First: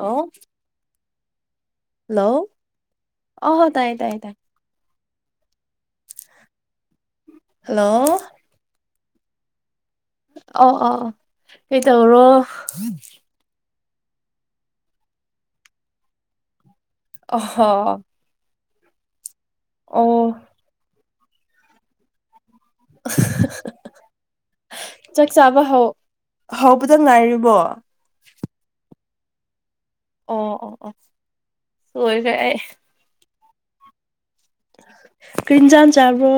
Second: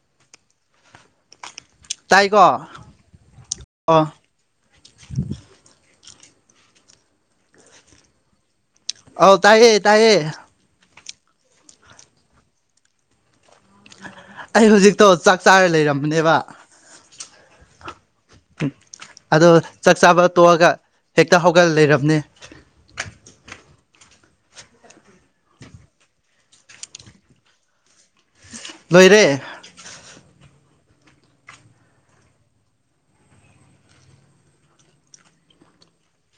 ꯑꯣ ꯍꯜꯂꯣ ꯇꯥꯏꯀꯣ ꯑꯣ ꯇꯥꯏꯌꯦ ꯇꯥꯏꯌꯦ ꯇꯥꯏ ꯍꯜꯂꯣ ꯑꯧ ꯇꯥꯏꯌꯦ ꯇꯥꯏꯌꯦ ꯑ ꯑ ꯀ ꯇꯧꯔꯣ ꯑꯩ ꯍꯧꯖꯤꯛꯇꯣ ꯆꯥꯛ ꯆꯥꯔ ꯂꯩꯔꯝꯕꯅꯦꯕ ꯑꯍ ꯑꯗꯣ ꯆꯥꯛ ꯆꯥꯕ ꯇꯣꯛꯑꯒ ꯍꯦꯛꯇ ꯍꯧꯒꯠ ꯂꯩꯔꯕꯅꯦ [unintelligible] ꯆꯥꯛ ꯆꯥꯕ ꯍꯧꯕꯗ ꯉꯥꯏꯔꯤꯕꯣ ꯂꯣꯏꯔꯦ ꯑꯣ ꯑꯣ ꯑꯣ ꯁꯣꯏꯈ꯭ꯔꯦ ꯑꯩ ꯀꯔꯤꯅ ꯆ ꯆ ꯑꯕꯣ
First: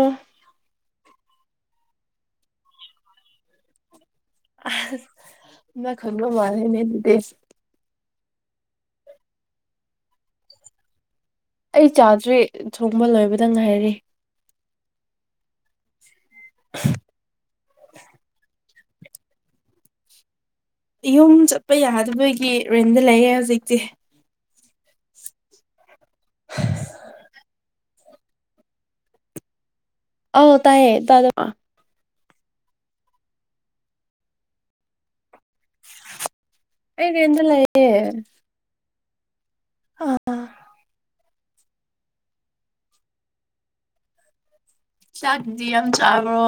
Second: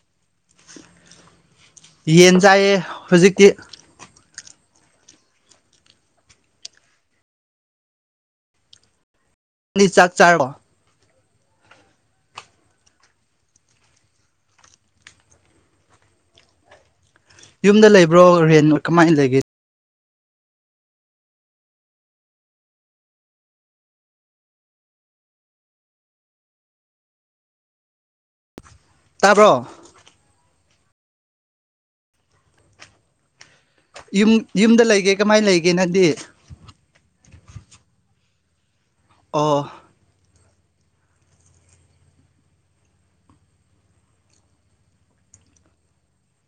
ꯌꯦꯟ ꯆꯥꯏꯌꯦ ꯍꯧꯖꯤꯛꯇꯤ ꯃ ꯈꯟꯒ ꯃꯥꯅꯦꯅꯤꯗꯤꯁ ꯑꯅꯤ ꯆꯥꯛ ꯆꯥꯔꯣ ꯑꯩ ꯆꯥꯗ꯭ꯔꯤ ꯊꯣꯡꯕ ꯂꯣꯏꯕꯗ ꯉꯥꯏꯔꯤ [unintelligible] ꯌꯨꯝꯗ ꯂꯩꯕ꯭ꯔꯣ ꯔꯦꯟ ꯀꯃꯥꯏꯅ ꯂꯩꯒꯦ ꯌꯨꯝ ꯆꯠꯄ ꯌꯥꯗꯕꯒꯤ ꯔꯔꯤꯦꯟꯗ ꯂꯩꯌꯦꯦ ꯍꯧꯖꯤꯛꯇꯤ [unintelligible] ꯇꯥꯕ꯭ꯔꯣ ꯑ ꯇꯥꯏꯌꯦ ꯇꯥꯗ ꯃꯥ ꯌꯨꯝ ꯌꯨꯝꯗ ꯂꯩꯒꯦ ꯀꯃꯥꯏꯅ ꯂꯩꯒꯦ ꯅꯪꯗꯤ ꯑꯩꯅꯦ ꯌꯦꯟ ꯂꯩꯑꯦ ꯑꯣ ꯑꯥ ꯆꯥꯛꯗꯤ ꯌꯥꯝ ꯆꯥꯕ꯭ꯔꯣ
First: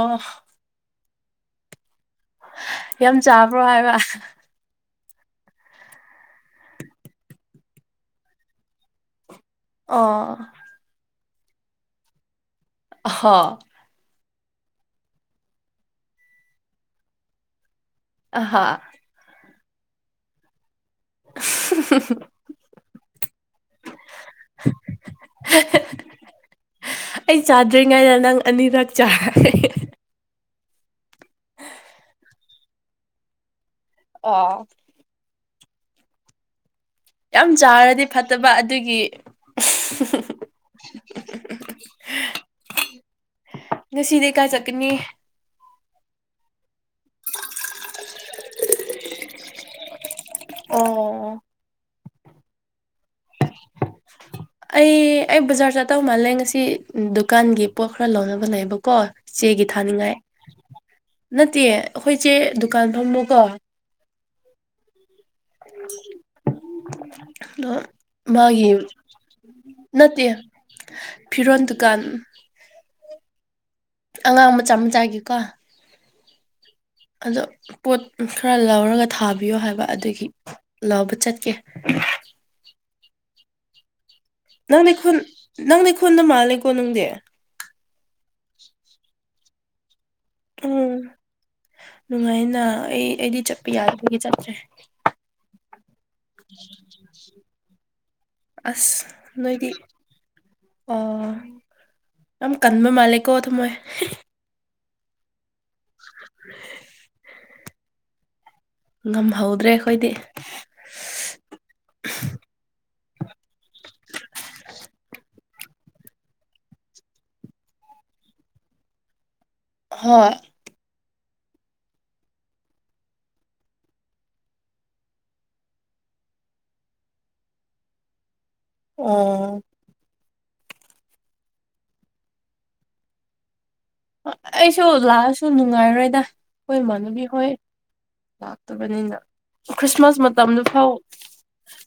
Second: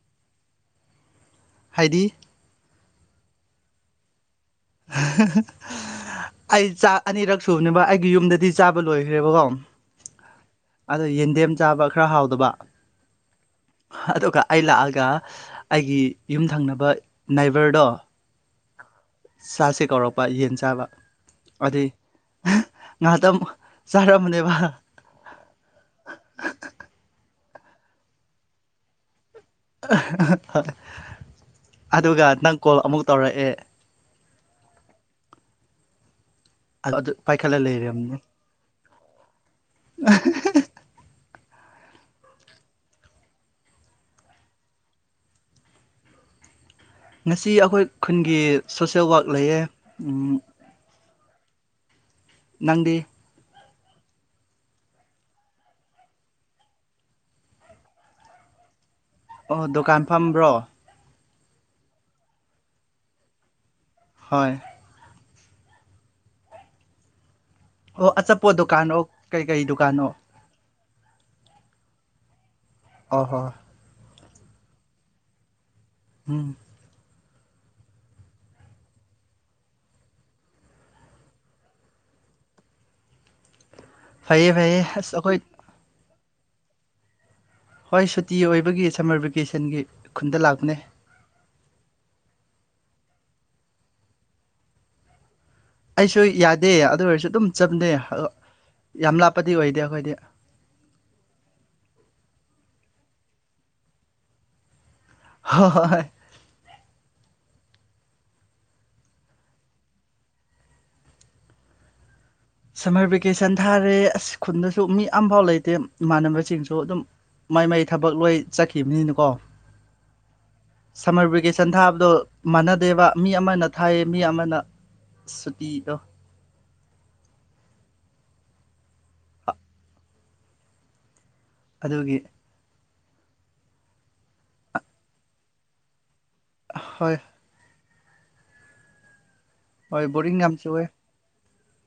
ꯍꯥꯏꯗꯤ ꯌꯥꯝ ꯆꯥꯕ꯭ꯔꯣ ꯍꯥꯏꯕ ꯑꯩ ꯆꯥꯛ ꯑꯅꯤꯔꯛ ꯁꯨꯕꯅꯦꯕ ꯑꯩꯒꯤ ꯌꯨꯝꯗꯗꯤ ꯆꯥꯕ ꯂꯣꯏꯈ꯭ꯔꯦꯕꯀꯣ ꯑꯥ ꯑꯗꯣ ꯌꯦꯟꯗꯦꯝ ꯆꯥꯕ ꯈꯔ ꯍꯥꯎꯗꯕ ꯍ ꯑꯗꯨꯒ ꯑꯩ ꯂꯥꯛꯑꯒ ꯑꯩꯒꯤ ꯌꯨꯝ ꯊꯪꯅꯕ ꯅꯥꯏꯕꯔꯗꯣ ꯍꯥ ꯁꯥꯁꯦ ꯀꯧꯔꯛꯄ ꯌꯦꯟ ꯆꯥꯕ ꯑꯗꯨꯗ ꯉꯍꯥꯛꯇ ꯆꯔꯝꯕꯅꯦꯕ ꯑꯩ ꯆꯥꯗ꯭ꯔꯤꯉꯩꯗ ꯅꯪ ꯑꯅꯤꯔꯛ ꯆꯥ ꯑꯗꯨꯒ ꯅꯪ ꯀꯣꯜ ꯑꯃꯨꯛ ꯇꯧꯔꯛꯑꯦ ꯑꯥ ꯑꯗꯨ ꯌꯥꯝ ꯄꯥꯏꯈꯠꯂ ꯆꯥꯔꯗꯤ ꯂꯩꯔꯕꯅꯦ ꯐꯠꯇꯕ ꯑꯗꯨꯒꯤ ꯉꯁꯤꯗꯤ ꯀꯥꯏ ꯆꯠꯀꯅꯤ ꯉꯁꯤ ꯑꯈꯣꯏ ꯈꯨꯟꯒꯤ ꯁꯣꯁꯦꯜ ꯋꯥꯛ ꯂꯩꯌꯦ ꯑꯣ ꯅꯪꯗꯤ [unintelligible] ꯑꯩ ꯑꯩ ꯕꯖꯥꯔ ꯆꯠꯇꯧ ꯃꯥꯜꯂꯦ ꯉꯁꯤ ꯗꯨꯀꯥꯟꯒꯤ ꯄꯣꯠ ꯈꯔ ꯂꯧꯅꯕ ꯂꯩꯕꯀꯣ ꯑꯣ ꯆꯦꯒꯤ ꯗꯨꯀꯥꯟ ꯊꯥꯅꯤꯡꯉꯥꯏ ꯐꯝꯕ꯭ꯔꯣ ꯅꯠꯇꯦ ꯑꯩꯈꯣꯏꯆꯦ ꯗꯨꯀꯥꯟ ꯐꯝꯕꯀꯣ ꯍꯣꯏ [unintelligible] ꯑꯗꯣ ꯑꯣ ꯑꯆꯥꯄꯣꯠ ꯃꯥꯒꯤ ꯗꯨꯀꯥꯟꯣ ꯀꯩꯀꯩ ꯗꯨꯀꯥꯟꯅꯣ ꯅꯠꯇꯦ ꯐꯤꯔꯣꯟ ꯗꯨꯀꯥꯟ ꯍꯣꯏ ꯍꯣꯏ ꯑꯉꯥꯡ ꯃꯆꯥ ꯃꯆꯥꯒꯤꯀꯣ ꯎꯝ ꯑꯗꯣ ꯄꯣꯠ ꯈꯔ ꯂꯧꯔꯒ ꯊꯥꯕꯤꯌꯣ ꯍꯥꯏꯕ ꯑꯗꯨꯒꯤ ꯂꯧꯕ ꯆꯠꯀꯦ [unintelligible] ꯐꯩꯌꯦ ꯐꯩꯌꯦ ꯅꯪꯗꯤ ꯑꯁ ꯈꯨꯟ ꯑꯩꯈꯣꯏ ꯅꯪꯗꯤ ꯈꯨꯟꯗ ꯃꯥꯜꯂꯦꯀꯣ ꯅꯪꯗꯤ ꯇꯤ ꯑꯣꯏꯕꯒꯤ ꯁꯝꯃꯔ ꯚꯦꯀꯦꯁꯟꯒꯤ ꯈꯨꯟꯗ ꯂꯥꯛꯄꯅꯦ ꯎꯝ ꯅꯨꯡꯉꯥꯏꯅ ꯑꯩ ꯑꯩꯗꯤ ꯆꯠꯄ ꯌꯥꯗꯕꯒꯤ ꯆꯠꯇ꯭ꯔꯦ ꯑꯩꯁꯨ ꯌꯥꯗꯦ ꯑꯗꯨ ꯑꯣꯏꯔꯁꯨ ꯑꯗꯨꯝ ꯆꯠꯂꯦ ꯑ ꯑꯁ ꯌꯥꯝ ꯂꯥꯞꯄꯗꯤ ꯅꯣꯏꯗꯤ ꯑꯣꯏꯗꯦ ꯑꯈꯣꯏꯗꯤ ꯑꯣ ꯌꯥꯝ ꯀꯟꯕ ꯃꯥꯂꯦꯀꯣ ꯊꯝꯃꯣꯏ ꯍꯣꯏ ꯍꯣꯏ ꯉꯝꯍꯧꯗ꯭ꯔꯦ ꯑꯩꯈꯣꯏꯗꯤ ꯁꯝꯃꯔ ꯚꯦꯀꯦꯁꯟ ꯊꯥꯔꯦ ꯑꯁ ꯈꯨꯟꯗꯁꯨ ꯃꯤ ꯑꯝꯐꯥꯎ ꯂꯩꯇꯦ ꯏꯃꯥꯟꯅꯕꯁꯤꯡꯁꯨ ꯑꯗꯨꯝ ꯃꯥꯏ ꯃꯥꯏ ꯊꯕꯛ ꯂꯣꯏ ꯆꯠꯈꯤꯕꯅꯤꯅꯀꯣ ꯍꯣꯏ ꯁꯝꯃꯔ ꯚꯦꯀꯦꯁꯟ ꯊꯥꯕꯗꯣ ꯃꯥꯟꯅꯗꯦꯕ ꯃꯤ ꯑꯃꯅ ꯊꯥꯏꯌꯦ ꯃꯤ ꯑꯃꯅ ꯁꯨꯇꯤꯗꯣ ꯑꯣ ꯑꯗꯨꯒꯤ ꯑꯩꯁꯨ ꯂꯥꯛꯑꯁꯨ ꯅꯨꯡꯉꯥꯏꯔꯣꯏꯗ ꯑꯩꯈꯣꯏ ꯏꯃꯥꯟꯅꯕꯤ ꯍꯣꯏ ꯂꯥꯛꯇꯕꯅꯤꯅ ꯍꯣꯏ ꯈ꯭ꯔꯤꯁꯃꯥꯁ ꯕꯣꯔꯤꯡ ꯌꯥꯝ ꯃꯇꯝꯗꯨ ꯐꯥꯎ ꯆꯨꯑꯦ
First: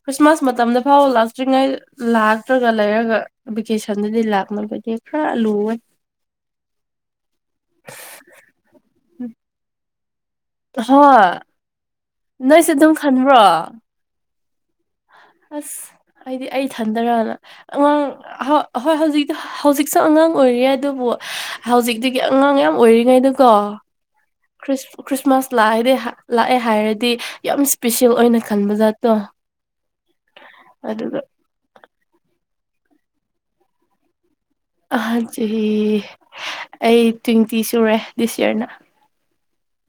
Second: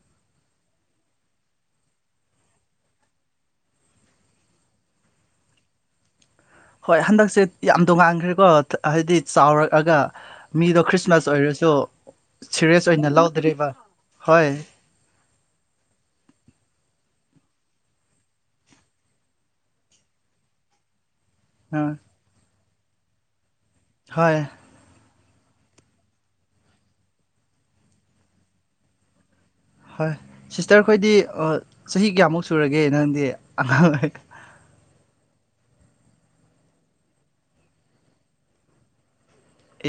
ꯈ꯭ꯔꯤꯁꯃꯥꯁ ꯃꯇꯝꯗ ꯐꯥꯎ ꯂꯥꯛꯇ꯭ꯔꯤꯉꯩ ꯂꯥꯛꯇ꯭ꯔꯒ ꯂꯩꯔꯒ ꯚꯦꯀꯦꯁꯟꯗꯗꯤ ꯂꯥꯛꯅꯕ ꯑꯗꯨ ꯈꯔ ꯂꯨꯋꯦ ꯍꯣꯏ ꯍꯟꯗꯛꯁꯦ ꯌꯥꯝ ꯇꯣꯉꯥꯟꯈ꯭ꯔꯦꯀꯣ ꯍꯥꯏꯗꯤ ꯆꯥꯎꯔꯛꯑꯒ ꯃꯤꯗꯣ ꯈ꯭ꯔꯤꯁꯃꯥꯁ ꯍꯣꯏ ꯑꯣꯏꯔꯁꯨ ꯅꯣꯏꯁꯨ ꯁꯤꯔꯤꯌꯁ ꯑꯗꯨꯝ ꯑꯣꯏꯅ ꯈꯟꯕ꯭ꯔꯣ ꯂꯧꯗ꯭ꯔꯤꯕ ꯍꯣꯏ ꯑꯁ ꯍꯥꯏꯗꯤ ꯑꯩ ꯊꯟꯗꯔꯅ ꯑꯉꯥꯡ ꯍꯣꯏ ꯍꯧꯖꯤꯛꯇꯤ ꯍꯧꯖꯤꯛꯁꯨ ꯑꯉꯥꯡ ꯑꯉꯥꯡ ꯑꯣꯏꯔꯤ ꯑꯗꯨꯕꯨ ꯑ ꯍꯧꯖꯤꯛꯇꯨꯒꯤ ꯑꯉꯥꯡ ꯌꯥꯝ ꯑꯣꯏꯔꯤꯉꯩꯗꯨꯀꯣ ꯍꯣꯏ ꯈ꯭ꯔꯤꯁ ꯈ꯭ꯔꯤꯁꯃꯥꯁ ꯂꯥꯛꯑꯗꯤ ꯂꯥꯛꯑꯦ ꯍꯥꯏꯔꯗꯤ ꯌꯥꯝ ꯏꯁꯄꯤꯁꯦꯜ ꯑꯣꯏꯅ ꯈꯟꯕꯖꯥꯠꯇꯣ ꯍꯣꯏ ꯁꯤꯁꯇꯔ ꯈꯣꯏꯗꯤ ꯆꯍꯤ ꯀꯌꯥꯃꯨꯛ ꯁꯨꯔꯒꯦ ꯅꯪꯗꯤ ꯑꯉꯥꯡ ꯑꯍꯥꯟ ꯆꯍꯤ ꯑꯩ ꯇ꯭ꯋꯦꯟꯇꯤ ꯁꯨꯔꯦ ꯗꯤꯁ ꯌꯔꯅ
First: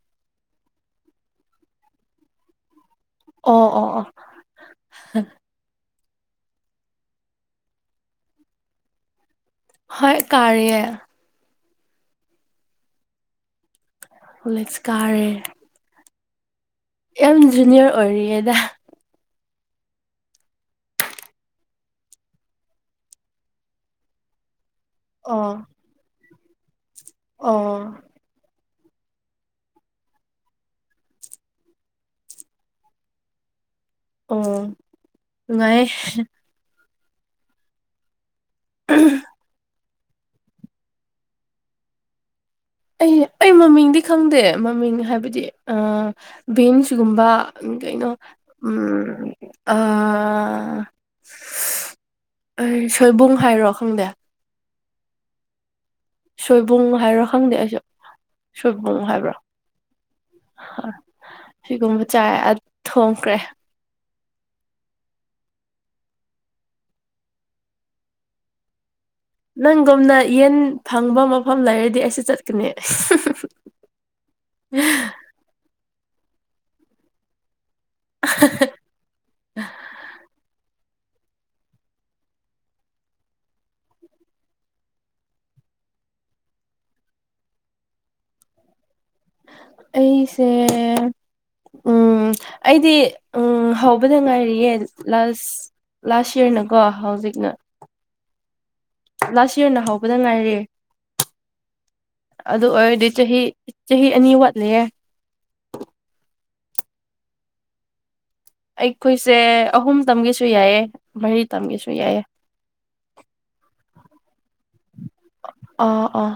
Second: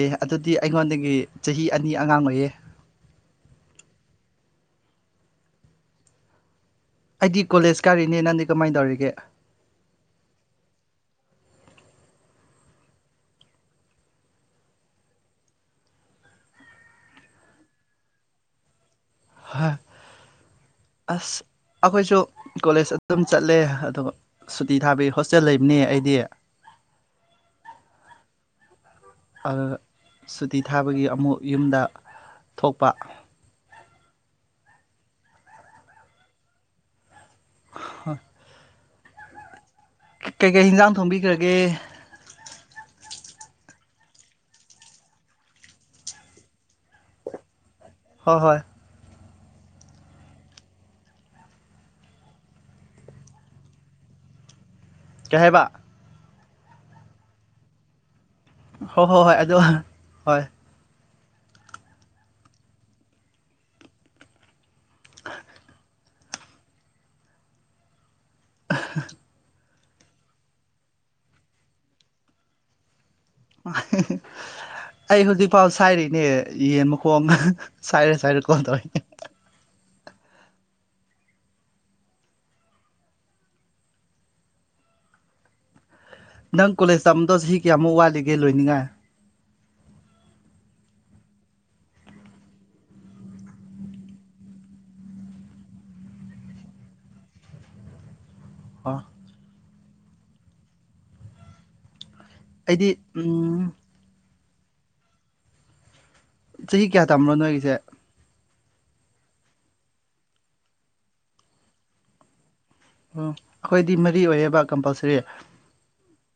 ꯑꯦ ꯑꯗꯨꯗꯤ ꯑꯩꯉꯣꯟꯗꯒꯤ ꯆꯍꯤ ꯑꯅꯤ ꯑꯉꯥꯡ ꯑꯣꯏꯌꯦ ꯑꯣ ꯑꯣ ꯑꯣ ꯑꯩꯗꯤ ꯀꯣꯂꯦꯖ ꯀꯥꯔꯤꯅꯦ ꯅꯪꯗꯤ ꯀꯃꯥꯏ ꯇꯧꯔꯤꯒꯦ ꯍꯣꯏ ꯀꯥꯔꯤꯌꯦ ꯀꯣꯂꯦꯁ ꯀꯥꯔꯤ ꯌꯥꯝ ꯖꯨꯅꯤꯌꯔ ꯑꯣꯏꯔꯤꯌꯦꯗ ꯍꯣꯏ ꯑꯁ ꯑꯩꯈꯣꯏꯁꯨ ꯀꯣꯂꯦꯖ ꯑꯗꯨꯝ ꯆꯠꯂꯦ ꯑꯗꯨꯒ ꯇꯇꯤ ꯊꯥꯕꯤ ꯍꯣꯁꯇꯦꯜ ꯑꯣ ꯂꯩꯕꯅꯤ ꯑꯩꯗꯤ ꯑꯣ ꯁꯨꯇꯤ ꯊꯥꯕꯒꯤ ꯑꯃꯨꯛ ꯌꯨꯝꯗ ꯊꯣꯛꯄ ꯑꯣ ꯅꯨꯡꯉꯥꯏ ꯍꯣꯏ ꯎ ꯀꯩꯀꯩ ꯍꯤꯟꯖꯥꯡ ꯊꯣꯡꯕꯤꯈ꯭ꯔꯒꯦ ꯑꯩ ꯑꯩ ꯃꯃꯤꯡꯗꯤ ꯈꯪꯗꯦ ꯃꯃꯤꯡ ꯍꯥꯏꯕꯗꯤ ꯕꯤꯟꯁꯒꯨꯝꯕ ꯀꯩꯅꯣ ꯍꯣꯏ ꯍꯣꯏ ꯎꯝ ꯑ ꯑꯩ ꯁꯣꯏꯕꯨꯡ ꯍꯥꯏꯔꯣ ꯈꯪꯗꯦ ꯆꯍꯕ ꯁꯣꯏꯕꯨꯝ ꯍꯥꯏꯕ꯭ꯔꯣ ꯈꯪꯗꯦ ꯑꯩꯁꯨ ꯁꯣꯏꯕꯨꯝ ꯍꯣꯏ ꯍꯣꯏ ꯍꯥꯏꯕ꯭ꯔꯣ ꯍꯣꯏ ꯑꯗꯣ ꯍꯣꯏ ꯁꯤꯒꯨꯝꯕ ꯆꯥꯏ ꯊꯣꯡꯈ꯭ꯔꯦ ꯑ [unintelligible] ꯅꯪꯒꯨꯝꯅ ꯌꯦꯟ ꯐꯪꯕ ꯃꯐꯝ ꯂꯩꯔꯗꯤ ꯑꯩꯁꯨ ꯆꯠꯀꯅꯤ ꯑꯩ ꯍꯧꯖꯤꯛꯐꯥꯎ ꯁꯥꯏꯔꯤꯅꯦ ꯌꯦꯟ ꯃꯈꯣꯡ ꯁꯥꯏꯔꯦ ꯁꯥꯏꯔꯦ ꯀꯗꯅꯦ ꯅꯪ ꯀꯣꯂꯦꯖ ꯇꯝꯕꯗꯧ ꯁꯤ ꯀꯌꯥꯃꯨꯛ ꯋꯥꯠꯂꯤꯒꯦ ꯂꯣꯏꯅꯤꯡꯉꯥꯏ ꯑꯩꯁꯦ ꯎꯝ ꯑꯩꯗꯤ ꯎꯝ ꯍꯧꯕꯗ ꯉꯥꯏꯔꯤꯌꯦ ꯂꯥꯁ ꯂꯥꯁ ꯌꯔꯅꯀꯣ ꯍꯧꯖꯤꯛꯅ ꯑꯣ ꯂꯥꯁ ꯌꯔꯅ ꯍꯧꯕꯗ ꯉꯥꯏꯔꯦ ꯑꯗꯨ ꯑꯩꯗꯤ ꯑꯣꯏꯔꯗꯤ ꯆꯍꯤ ꯎꯝ ꯆꯍꯤ ꯑꯅꯤ ꯋꯥꯠꯂꯦ ꯆꯍꯤ ꯀꯌꯥ ꯇꯝꯕꯅꯣ ꯅꯣꯏꯒꯤꯁꯦ ꯑꯩꯈꯣꯏꯁꯦ ꯑꯍꯨꯝ ꯇꯝꯒꯦꯁꯨ ꯌꯥꯏꯌꯦ ꯃꯔꯤ ꯇꯝꯒꯁꯨ ꯌꯥꯏꯌꯦ ꯑꯣ ꯑꯩꯈꯣꯏꯗꯤ ꯃꯔꯤ ꯑꯣꯏꯌꯦꯕ ꯀꯝꯄꯜꯁ ꯑ ꯑ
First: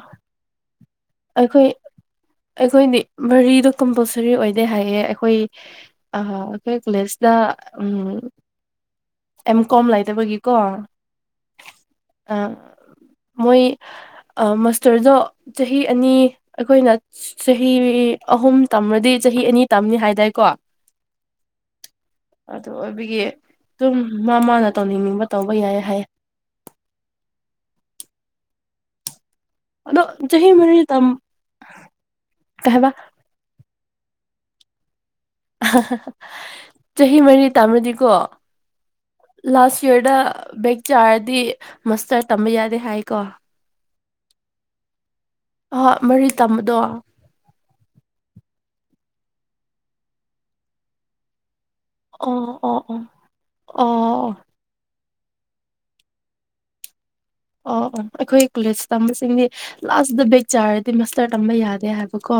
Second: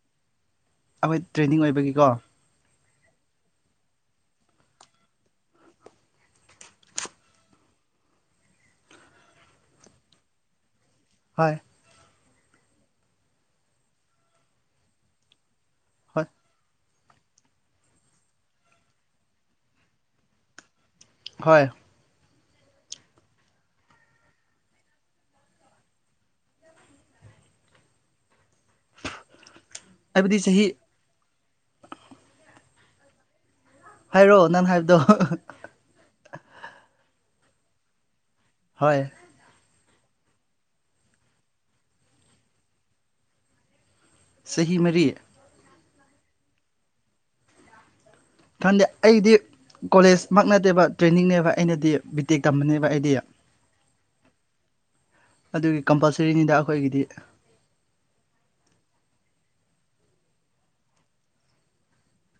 ꯑꯩꯈꯣꯏ ꯇ꯭ꯔꯦꯟꯅꯤꯡ ꯑꯣꯏꯕꯒꯤꯀꯣ ꯑꯩꯈꯣꯏꯗꯤ ꯃꯔꯤꯗꯣ ꯀꯝꯄꯜꯁꯔꯤ ꯑꯣꯏꯗꯦ ꯍꯥꯏꯌꯦ ꯑꯩꯈꯣꯏ ꯑꯩꯈꯣꯏ ꯀꯣꯂꯦꯖꯇ ꯎꯝ ꯎ ꯑꯦꯝ ꯀꯣꯝ ꯂꯩꯇꯕꯒꯤꯀꯣ ꯍꯣꯏ ꯑ ꯃꯣꯏ ꯑ ꯃꯁꯇꯔꯖ ꯆꯍꯤ ꯑꯅꯤ ꯍꯣꯏ ꯑꯩꯈꯣꯏꯅ ꯆꯍꯤ ꯑꯍꯨꯝ ꯇꯝꯃꯗꯤ ꯆꯍꯤ ꯑꯅꯤ ꯇꯝꯅꯤ ꯍꯥꯏꯗꯥꯏꯀꯣ ꯍꯣꯏ ꯑꯗꯨ ꯑꯣꯏꯕꯒꯤ ꯑꯗꯨꯝ ꯃꯥ ꯃꯥꯅ ꯇꯧꯅꯤꯡꯅꯤꯡꯕ ꯇꯧꯕ ꯌꯥꯏ ꯍꯥꯏ ꯑꯗꯣ ꯆꯍꯤ ꯃꯅꯤ ꯇꯝ ꯀꯥꯏꯕ ꯍꯥꯏꯔꯛꯑꯣ ꯅꯪꯥꯟ ꯍꯥꯏꯕꯗꯣ ꯆꯍꯤ ꯃꯔꯤ ꯇꯥꯃꯗꯤꯀꯣ ꯍꯣꯏ ꯀꯌꯔꯗ ꯕꯦꯛ ꯆꯥꯔꯗꯤ ꯃꯁꯇꯔꯠ ꯇꯝꯕ ꯌꯥꯗꯦ ꯍꯥꯏ ꯀꯣ ꯁꯍꯤ ꯃꯔꯤ ꯑ ꯃꯔꯤ ꯇꯝꯕꯗꯣ ꯈꯟꯗꯦ ꯑꯩꯗꯤ ꯀꯣꯂꯦꯖꯃꯛ ꯅꯠꯇꯦꯕ ꯇ꯭ꯔꯦꯅꯤꯡꯅꯦꯕ ꯑꯩꯅꯗꯤ ꯕꯤꯇꯦꯛ ꯑꯣ ꯇꯝꯕꯅꯦꯕ ꯑꯣ ꯑꯩꯗꯤ ꯑꯣ ꯑꯗꯨꯒꯤ ꯀꯝꯄꯜꯁꯔꯤꯅꯤꯗ ꯑꯩꯈꯣꯏꯒꯤꯗꯤ ꯑꯣ ꯑꯣ ꯑꯩꯈꯣꯏ ꯀꯣꯂꯦꯖ ꯇꯝꯕꯁꯤꯡꯗꯤ ꯂꯥꯁꯇ ꯕꯦꯛ ꯆꯥꯔꯗꯤ ꯃꯥꯁꯇꯔ ꯇꯝꯕ ꯌꯥꯗꯦ ꯍꯥꯏꯕꯀꯣ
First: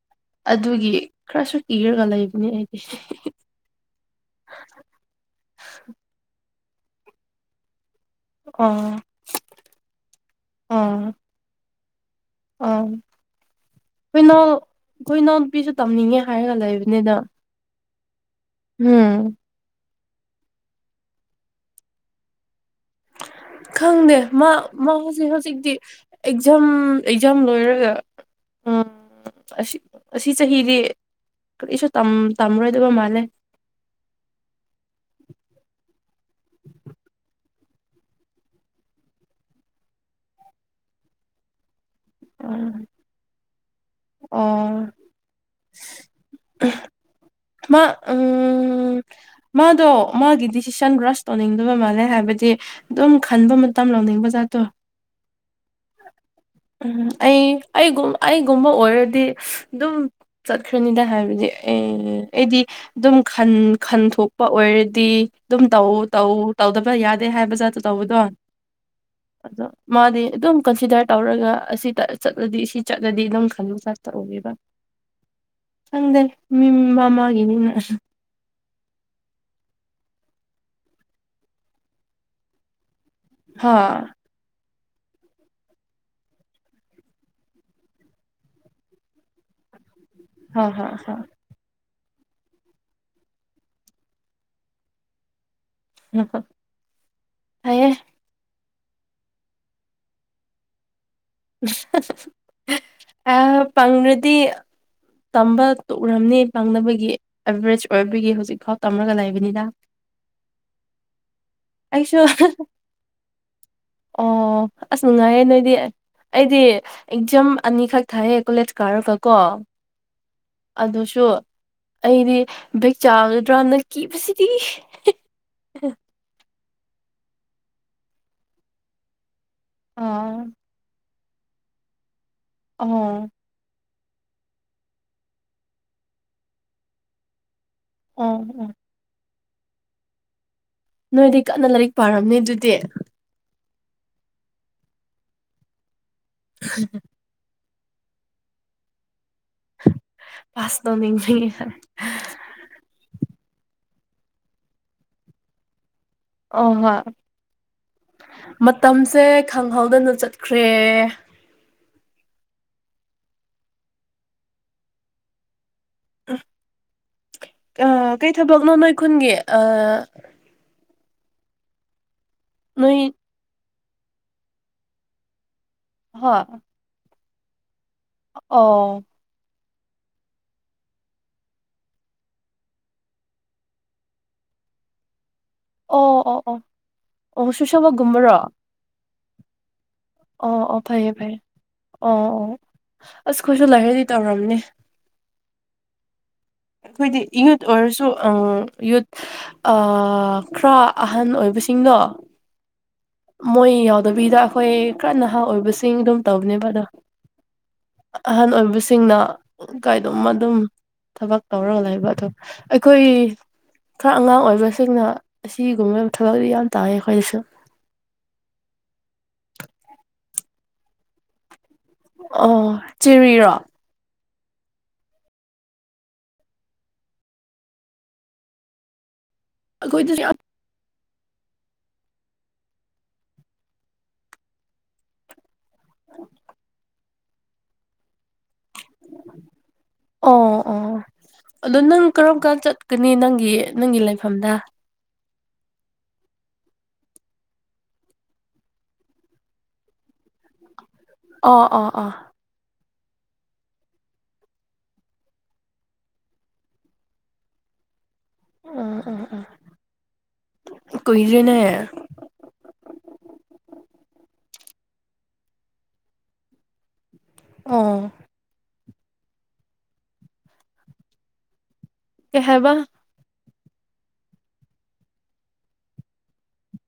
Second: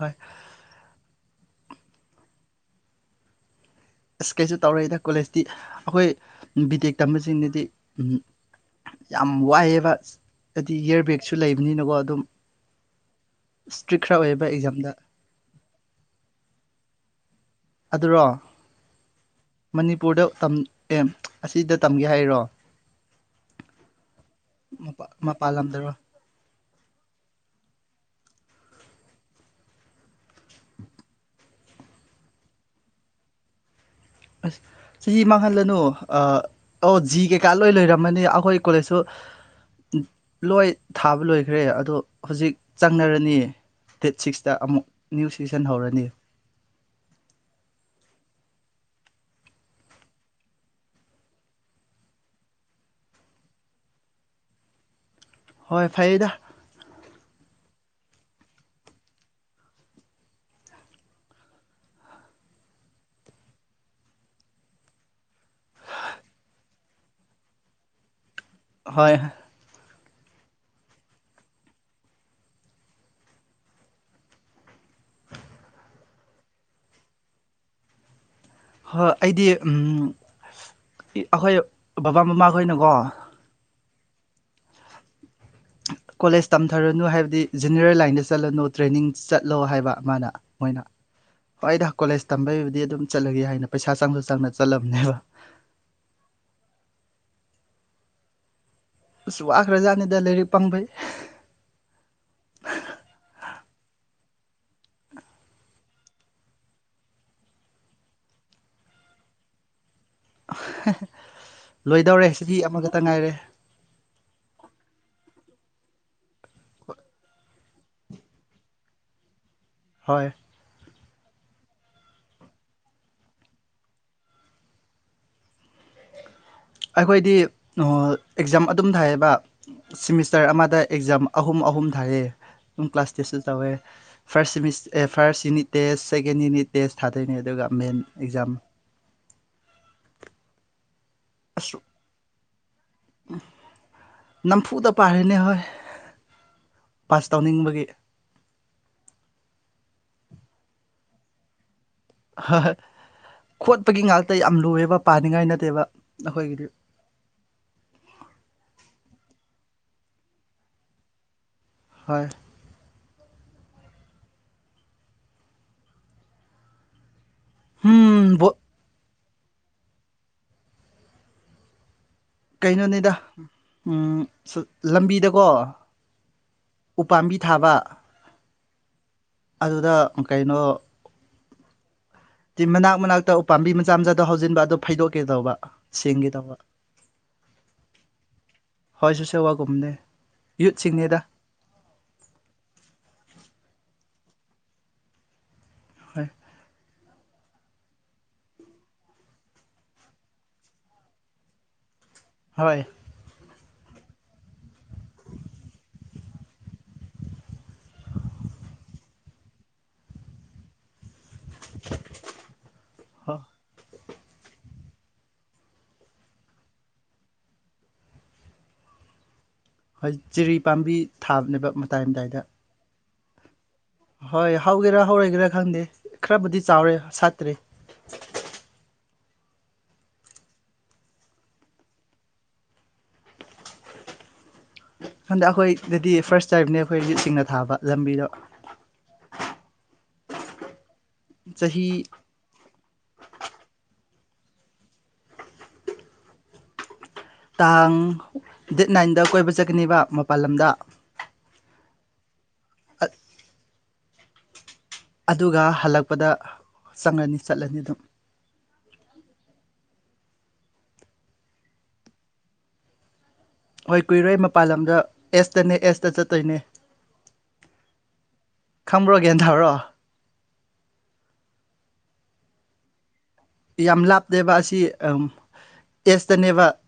ꯍꯣꯏ ꯑꯗꯨꯒꯤ ꯈꯔꯁꯨ ꯀꯤꯔꯒ ꯂꯩꯕꯅꯦ ꯑꯩꯒꯤ ꯏꯁ ꯀꯩꯁꯨ ꯇꯧꯔꯛꯏꯗ ꯀꯣꯂꯦꯖꯇꯤ ꯑꯩꯈꯣꯏ ꯕꯤ ꯇꯦꯛ ꯇꯝꯕꯁꯤꯡꯅꯗꯤ ꯑꯥ ꯌꯥꯝ ꯋꯥꯏꯑꯦꯕ ꯍꯥꯏꯗꯤ ꯏꯌꯥꯔ ꯕꯦꯒꯁꯨ ꯂꯩꯕꯅꯤꯅꯀꯣ ꯑꯗꯨꯝ ꯑ ꯏꯁꯇ꯭ꯔꯤꯛ ꯈꯔ ꯑꯩꯈꯣꯏꯅꯥꯎ ꯑꯣꯏꯌꯦꯕ ꯑꯦꯛꯖꯥꯝꯗ ꯑꯩꯈꯣꯏ ꯏꯅꯥꯎ ꯅꯨꯄꯤꯁꯨ ꯇꯝꯅꯤꯡꯉꯦ ꯍꯥꯏꯔꯒ ꯂꯩꯕꯅꯤꯅ ꯑꯗꯨꯔꯣ ꯎꯝ ꯃꯅꯤꯄꯨꯔꯗ ꯑꯁꯤꯗ ꯇꯝꯒꯦ ꯍꯥꯏꯔꯣ ꯈꯪꯗꯦ ꯃꯥ ꯃꯥ ꯃꯄꯥ ꯍꯧꯖꯤꯛ ꯃꯄꯥꯟ ꯍꯧꯖꯤꯛꯇꯤ ꯂꯝꯗꯔꯣ ꯑꯦꯛꯖꯥꯝ ꯑꯦꯛꯖꯥꯝ ꯂꯣꯏꯔꯒ ꯎ ꯑꯁꯤ ꯆꯍꯤꯗꯤ ꯀꯔꯤꯁꯨ ꯇꯥꯝꯔꯣꯏꯗꯕ ꯃꯥꯜꯂꯦ ꯑꯁ ꯆꯍꯤ ꯃꯥꯡꯍꯜꯂꯅꯨ ꯑꯣ ꯖꯤ ꯀꯩꯀꯥ ꯂꯣꯏ ꯂꯩꯔꯝꯃꯅꯤ ꯑꯩꯈꯣꯏ ꯀꯣꯂꯦꯖꯁꯨ ꯂꯣꯏ ꯊꯥꯕ ꯂꯣꯏꯈ꯭ꯔꯦ ꯑꯗꯣ ꯑ ꯍꯧꯖꯤꯛ ꯆꯪꯅꯔꯅꯤꯌꯦ ꯗꯦꯠ ꯁꯤꯛꯁꯇ ꯑꯃꯨꯛ ꯑꯣ ꯅ꯭ꯌꯨ ꯁꯤꯖꯟ ꯍꯧꯔꯅꯤ ꯃꯥ ꯎꯝ ꯃꯥꯗꯣ ꯃꯥꯒꯤ ꯗꯤꯁꯤꯁꯟ ꯔꯕ꯭ꯔꯁ ꯇꯧꯅꯤꯡꯗꯕ ꯃꯥꯜꯂꯦ ꯍꯥꯏꯕꯗꯤ ꯑꯗꯨꯝ ꯈꯟꯕ ꯃꯇꯝ ꯂꯧꯅꯤꯡꯕ ꯆꯠꯇꯣ ꯍꯣꯏ ꯐꯩꯌꯦꯗ ꯎꯝ ꯑꯩꯒꯨꯝ ꯑꯩꯒꯨꯝꯕ ꯑꯣꯏꯔꯗꯤ ꯑꯗꯨꯝ ꯆꯠꯈ꯭ꯔꯅꯤꯗ ꯍꯥꯏꯕꯗꯤ ꯑꯦ ꯑꯩꯗꯤ ꯑꯗꯨꯝ ꯈꯟꯊꯣꯛꯄ ꯑꯣꯏꯔꯗꯤ ꯑꯗꯨꯝ ꯇꯧꯎ ꯇꯧ ꯇꯧꯗꯕ ꯌꯥꯗꯦ ꯍꯥꯏꯕꯖꯥ ꯑꯗꯨ ꯇꯧꯕꯗꯣ ꯍꯣꯏ ꯑꯗꯣ ꯃꯥꯗꯤ ꯑꯗꯨꯝ ꯀꯜꯐꯤꯗꯔ, ꯇꯧꯔꯒ ꯑꯁꯤ ꯆꯠꯂꯗꯤ ꯁꯤ ꯆꯠꯂꯗꯤ ꯑꯗꯨꯝ ꯈꯟꯂ ꯆꯥ ꯇꯧꯒꯕ ꯆꯪꯗꯦ ꯃꯤ ꯃꯥꯃꯥꯒꯤꯅꯤꯅ ꯍꯣꯏ ꯑꯩꯗꯤ ꯎꯝ ꯑꯩꯈꯣꯏ ꯕꯕꯥ ꯃꯃꯥꯈꯣꯏꯅꯀꯣ ꯍꯥꯥ ꯀꯣꯂꯦꯖ ꯇꯝꯊꯔꯅꯨ ꯍꯥꯏꯕꯗꯤ ꯏꯟꯖꯤꯅꯤꯌꯔ ꯂꯥꯏꯟꯗ ꯆꯠꯂꯅꯨ ꯇ꯭ꯔꯦꯅꯤꯡ ꯆꯠꯂꯣ ꯍꯥꯏꯕ ꯑꯃꯅ ꯍꯥ ꯃꯣꯏꯅ ꯍꯥ ꯍꯥ ꯍꯣꯏꯗ ꯀꯣꯂꯦꯖ ꯇꯝꯕꯩꯕꯨꯗꯤ ꯑꯗꯨꯝ ꯆꯠꯂꯒꯦ ꯍꯥꯏꯅ ꯄꯩꯁꯥ ꯆꯪꯁꯨ ꯆꯪꯅ ꯆꯠꯂꯕꯅꯦꯕ ꯍꯌꯦꯦ ꯑꯁ ꯋꯥꯈ꯭ꯔꯖꯥꯠꯅꯤꯗ ꯂꯥꯏꯔꯤꯛ ꯄꯥꯕꯩ ꯑ ꯄꯪꯔꯗꯤ ꯇꯝꯕ ꯇꯎꯔꯝꯅꯤ ꯄꯥꯡꯅꯕꯒꯤ ꯑꯦꯚꯔꯦꯖ ꯑꯣꯏꯕꯒꯤ ꯍꯧꯖꯤꯛꯐꯥꯎ ꯇꯝꯔꯒ ꯂꯩꯕꯅꯤꯗ [inaudible] ꯑꯩꯁꯨ ꯂꯣꯏꯗꯧꯔꯦ ꯆꯍꯤ ꯑꯃꯈꯛꯇ ꯉꯥꯏꯔꯦ ꯑꯣ ꯑꯁ ꯅꯨꯡꯉꯥꯏ ꯅꯣꯏꯗꯤ ꯑꯩꯗꯤ ꯑꯦꯛꯖꯥꯝ ꯑꯅꯤꯈꯛ ꯊꯥꯏꯌꯦ ꯀꯣꯂꯦꯖ ꯀꯥꯔꯒ ꯀꯣ ꯍꯣꯏ ꯑꯗꯨꯁꯨ ꯑꯩꯗꯤ ꯕꯦꯛ ꯆꯥꯒꯗ꯭ꯔꯥꯅ ꯀꯤꯕꯁꯤꯗꯤ ꯎꯝ ꯑꯩꯈꯣꯏꯗꯤ ꯑꯦꯛꯖꯥꯝ ꯑꯗꯨꯝ ꯊꯥꯏꯌꯦꯕ ꯑꯥ ꯁꯤꯃꯤꯁꯇꯔ ꯑꯃꯗ ꯑꯦꯛꯖꯥꯝ ꯑꯍꯨꯝ ꯑꯍꯨꯝ ꯊꯥꯔꯛꯑꯦ ꯑꯗꯨꯝ ꯑꯣ ꯀ꯭ꯂꯥꯁ ꯇꯦꯁꯁꯨ ꯇꯧꯋꯦ first first unit test second unit test ꯊꯥꯗꯣꯏꯅꯦ ꯑꯗꯨꯒ ꯃꯦꯟ ꯑꯣ ꯑꯦꯛꯖꯥꯝ ꯅꯣꯏꯗꯤ ꯀꯟꯅ ꯑꯁ ꯂꯥꯏꯔꯤꯛ ꯄꯥꯔꯝꯅꯦ ꯑꯗꯨꯗꯤ ꯅꯝꯐꯨꯗ ꯄꯥꯔꯤꯅꯦ ꯍꯣꯏ ꯄꯥꯁ ꯇꯧꯅꯤꯡꯕꯒꯤ ꯄꯥꯁ ꯗꯣ ꯈꯣꯠꯄꯒꯤ ꯉꯥꯛꯇ ꯌꯥꯝ ꯂꯨꯑꯦꯕ ꯄꯥꯅꯤꯡꯉꯥꯏ ꯅꯠꯇꯦꯕ ꯑꯩꯈꯣꯏꯒꯤꯗꯤ ꯑꯣꯍꯣ ꯃ ꯃꯇꯝ ꯁꯦ ꯈꯪꯍꯧꯗꯅ ꯆꯠꯈ꯭ꯔꯦ ꯍꯣꯏ [inaudible] ꯀꯩ ꯎꯝ ꯕꯣꯠ ꯊꯕꯛꯅꯣ ꯅꯣꯏ ꯈꯨꯟꯒꯤ ꯅꯣꯏ ꯀꯩꯅꯣꯅꯤꯗ ꯎ ꯂꯝꯕꯤꯗꯀꯣ ꯍꯥ [unintelligible] [inaudible] ꯎꯄꯥꯝꯕꯤ ꯊꯥꯕ ꯑꯣ ꯑꯗꯨꯗ ꯀꯩꯅꯣ ꯃꯅꯥꯛ ꯃꯅꯥꯛꯇ ꯎꯄꯥꯝꯕꯤ ꯃꯆꯥ ꯃꯆꯥꯗꯣ ꯍꯧꯖꯤꯟꯕ ꯑꯗꯨꯣ ꯐꯩꯗꯣꯛꯀꯦ ꯇꯧꯕ ꯑꯣ ꯁꯦꯡꯒꯦ ꯑꯣ ꯑꯣ ꯇꯧꯕ ꯑꯣ ꯁꯨꯁꯕꯒꯨꯝꯕꯔꯣ ꯍꯣꯏ ꯁꯤ ꯁꯦ ꯋꯥꯒꯨꯝꯅꯦ ꯑꯣ ꯑꯣ ꯐꯥꯏꯌꯦ ꯐꯥꯏꯌꯦ ꯑꯣ ꯑꯣ ꯑꯩꯈꯣꯏꯁꯨ ꯂꯥꯏꯔꯤꯗꯤ ꯇꯧꯔꯝꯅꯦ ꯍꯣꯏ ꯑꯩꯈꯣꯏꯗꯤ ꯌꯨꯠ ꯑꯣꯏꯔꯁꯨ ꯌꯨꯠ ꯈꯔ ꯑꯍꯟ ꯑꯣꯏꯕ ꯁꯤꯡꯒꯣ ꯍꯣꯏ ꯃꯣꯏ ꯌꯥꯎꯗꯕꯤꯗ ꯑꯩꯈꯣꯏ ꯀꯟꯅꯍ ꯑꯣꯏꯕꯁꯤꯡ ꯑꯗꯨꯝ ꯇꯧꯕꯅꯦꯕ ꯑꯗꯣ ꯑꯍꯟ ꯑꯣꯏꯕꯁꯤꯡꯅ ꯀꯥꯏꯗꯝ ꯑꯗꯨꯝ ꯊꯕꯛ ꯇꯧꯔꯒ ꯂꯩꯕ ꯑꯣ ꯑꯩꯈꯣꯏ ꯍꯣꯏ ꯈꯔ ꯑꯉꯥꯡ ꯑꯣꯏꯕꯁꯤꯡꯅ ꯑꯁꯤꯒꯨꯝꯕ ꯊꯕꯛꯇꯤ ꯌꯥꯝ ꯇꯥꯏꯏ ꯑꯩꯈꯣꯏꯗꯁꯨ ꯍꯣꯏ ꯆꯖꯤꯔꯤ ꯄꯥꯝꯕꯤ ꯊꯥꯕꯅꯦꯕ ꯃꯇꯥꯏ ꯑꯗꯥꯏꯗ ꯆꯤꯔꯤꯔꯣ ꯍꯣꯏ ꯍꯧꯒꯦꯔꯥ ꯍꯧꯔꯣꯏꯒꯦꯔꯥ ꯈꯪꯗꯦ ꯈꯔꯕꯨꯗꯤ ꯆꯥꯎꯔꯦ ꯁꯥꯠꯇ꯭꯭ꯔꯔꯤ ꯗ ꯌꯥ [unintelligible] [inaudible] ꯍꯟꯗꯛ ꯑꯩꯈꯣꯏꯗꯗꯤ ꯐꯥꯔꯁ ꯇꯥꯏꯝꯅꯦ ꯑꯩꯈꯣꯏ ꯍꯧꯖꯤ ꯁꯤꯡꯅ ꯊꯥꯕ ꯂꯝꯕꯤꯗꯣ ꯑꯣ ꯑꯣ ꯑꯗꯣ ꯆꯍꯤ ꯅꯪ ꯀꯔꯝ ꯀꯥꯟ ꯆꯠꯀꯅꯤ ꯅꯪꯒꯤ ꯅꯪꯒꯤ ꯂꯥꯏ ꯁꯝꯗ [unintelligible] [inaudible] ꯇꯥꯡ ꯗꯦꯠ ꯅꯥꯏꯟꯗ ꯀꯣꯏꯕ ꯆꯠꯀꯅꯦꯕ ꯃꯄꯜ ꯂꯝꯗ ꯑ ꯑ ꯑ [unintelligible] [inaudible] ꯑ [unintelligible] [inaudible] ꯑꯗꯨꯒ ꯍꯜꯂꯛꯄꯗ ꯆꯪꯪꯂꯅꯤ ꯆꯠꯂꯅꯤ ꯑꯗꯨꯝ ꯎ ꯎꯝ ꯑꯝ ꯀꯏꯗ꯭ꯔꯤꯅꯔ ꯍꯣꯏ ꯀꯨꯏꯔꯣꯏ ꯃꯄꯥꯟ ꯂꯝꯗ ꯑꯦꯁꯇꯅꯦ ꯑꯦꯁꯇ ꯆꯠꯇꯣꯏꯅꯦ ꯑꯥ ꯈꯝꯕ꯭ꯔꯣꯒꯦꯟꯊꯥꯔꯣ ꯀꯍꯦꯕ [unintelligible] [inaudible] ꯌꯥꯝ ꯂꯥꯞꯇꯦꯕ ꯑꯁꯤ ꯑꯦꯁꯇꯅꯦꯕ